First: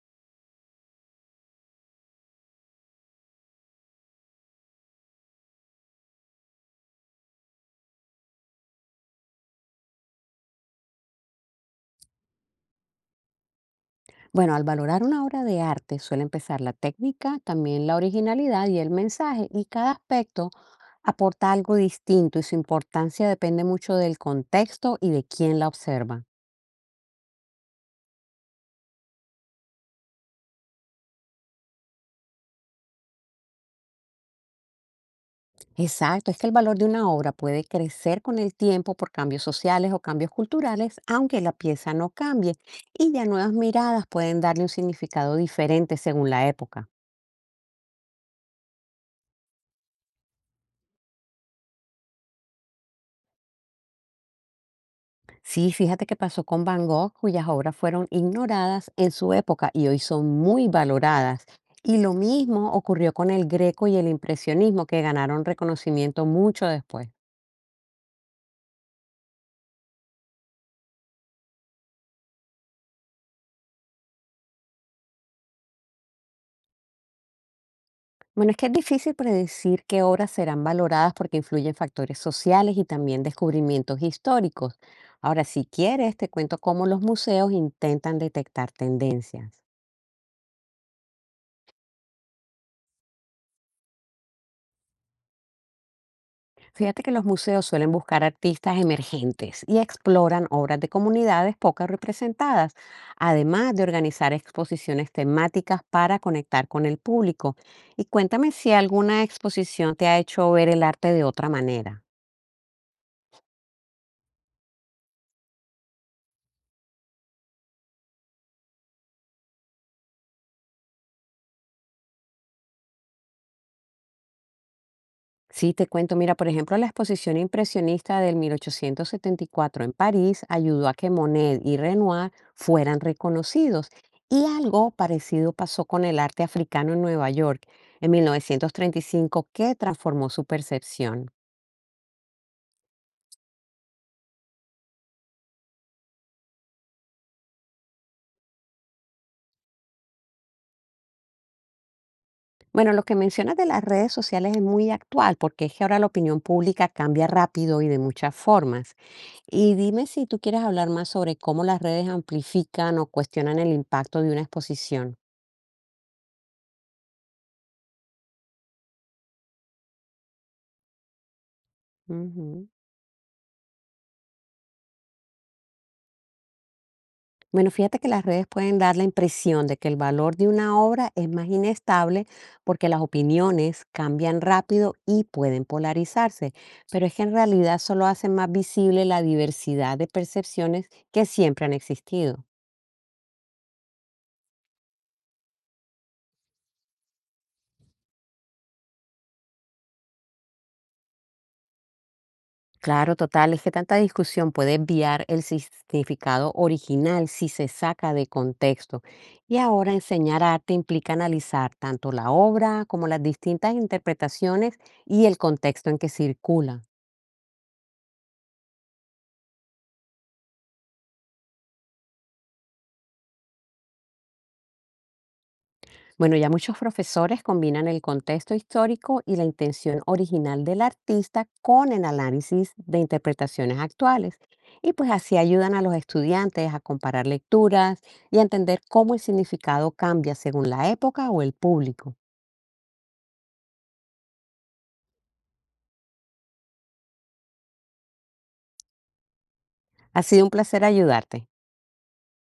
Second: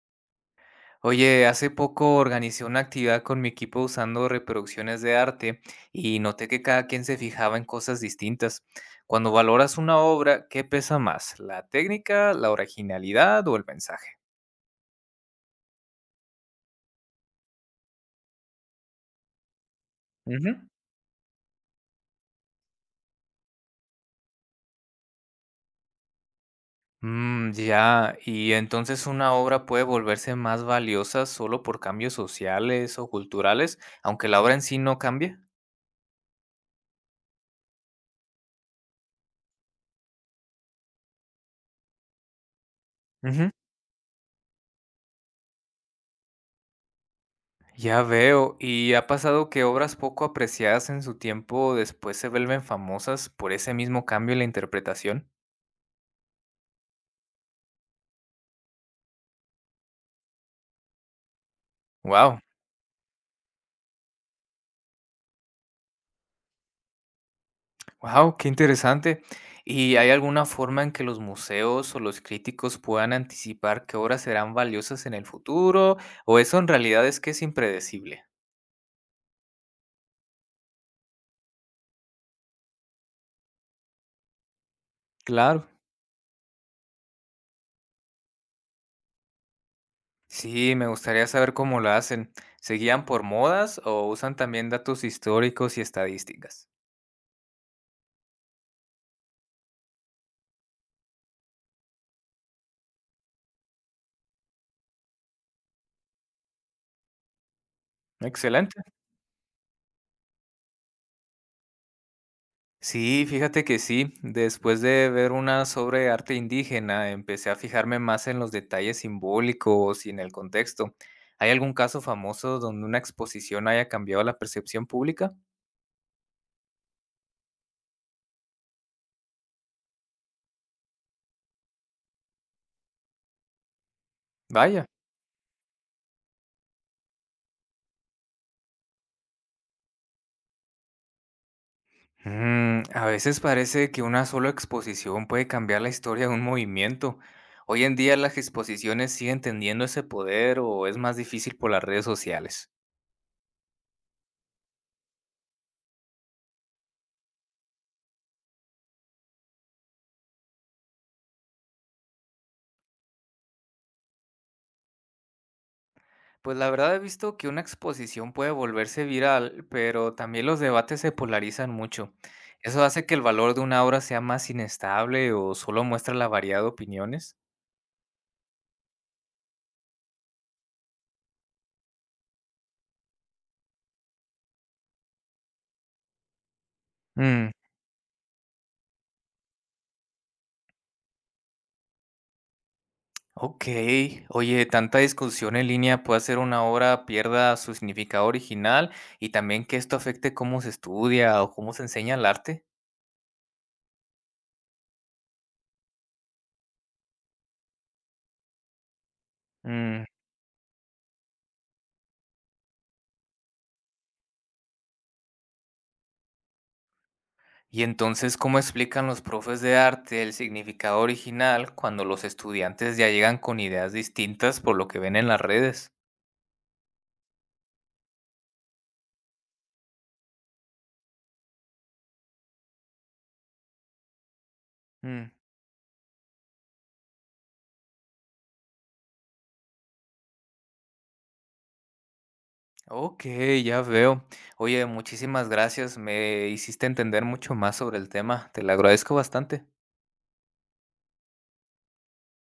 Oye, hace poco organicé una actividad con mi equipo usando reproducciones de arte y noté que cada quien se fijaba en cosas distintas. Cuando valoras una obra, ¿qué pesa más? ¿La técnica, la originalidad o el mensaje? Bueno, al valorar una obra de arte suele empezar la técnica, también la originalidad y el mensaje, y cada Ujú. aspecto aporta algo distinto y su importancia depende mucho del contexto y de quién la observa. Ya, y entonces una obra puede volverse más valiosa solo por cambios sociales o culturales, aunque la obra en sí no cambie. Exacto, es que el valor de una obra puede crecer con el tiempo por cambios sociales o cambios culturales, aunque la pieza no cambie, y ya nuevas miradas pueden darle un significado diferente según la época. Ya veo, ¿y ha pasado que obras poco apreciadas en su tiempo después se vuelven famosas por ese mismo cambio en la interpretación? Sí, fíjate que pasó con Van Gogh, cuyas obras fueron ignoradas en su época y hoy son muy valoradas. Y lo Wow, mismo ocurrió con el Greco y el impresionismo, que ganaron reconocimiento mucho después. wow, qué interesante. ¿Y hay alguna forma en que los museos o los críticos puedan anticipar qué obras serán valiosas en el futuro? ¿O eso en realidad es impredecible? Bueno, es que es difícil predecir qué obras serán valoradas porque influyen factores sociales y también descubrimientos históricos. Ahora, si Claro. quieres, te cuento cómo los museos intentan detectar tendencias. Sí, me gustaría saber cómo lo hacen. ¿Se guían por modas o usan también datos históricos y estadísticas? Fíjate que los museos suelen buscar artistas emergentes y exploran obras de comunidades pocas representadas, además de organizar exposiciones temáticas para conectar con el público. Y cuéntame si Excelente. alguna exposición te ha hecho ver el arte de otra manera. Sí, fíjate que sí. Después de ver una sobre arte indígena, empecé a fijarme más en los detalles simbólicos y en el contexto. ¿Hay algún caso famoso donde una exposición haya cambiado la percepción pública? Sí, te cuento, mira, por ejemplo, la exposición impresionista del 1874 en París ayudó a que Monet y Renoir fueran reconocidos, y Vaya. algo parecido pasó con el arte africano en Nueva York en 1935, que transformó su percepción. A veces parece que una sola exposición puede cambiar la historia de un movimiento. ¿Hoy en día las exposiciones siguen teniendo ese poder o es más difícil por las redes sociales? Bueno, lo que mencionas de las redes sociales es muy actual, porque es que ahora la opinión pública cambia rápido y de muchas formas. Y dime si tú quieres hablar más sobre cómo las redes amplifican o cuestionan el impacto de una exposición. Pues la verdad he visto que una exposición puede volverse viral, pero también los debates se polarizan mucho. Ujú. ¿Eso hace que el valor de una obra sea más inestable o solo muestra la variedad de opiniones? Bueno, fíjate que las redes pueden dar la impresión de que el valor de una obra es más inestable porque las opiniones cambian rápido y pueden polarizarse, pero es que en Mm, realidad solo hacen más visible la diversidad de percepciones que siempre han existido. ok. Oye, tanta discusión en línea puede hacer una obra pierda su significado original y también que esto afecte cómo se estudia o cómo se enseña el arte. Claro, total, es que tanta discusión puede enviar el significado original si se saca de contexto. Y ahora Mm, enseñar arte implica analizar tanto la obra como las distintas interpretaciones y el contexto en que circula. Y entonces, ¿cómo explican los profes de arte el significado original cuando los estudiantes ya llegan con ideas distintas por lo que ven en las redes? Bueno, ya muchos profesores combinan el contexto histórico y la intención original del artista con el análisis de interpretaciones actuales. Y pues Mm, así ayudan a los estudiantes a comparar lecturas y a entender cómo el significado cambia según la época o el público. ok, ya veo. Oye, muchísimas gracias. Me hiciste entender mucho más sobre el tema. Te lo agradezco bastante. Ha sido un placer ayudarte.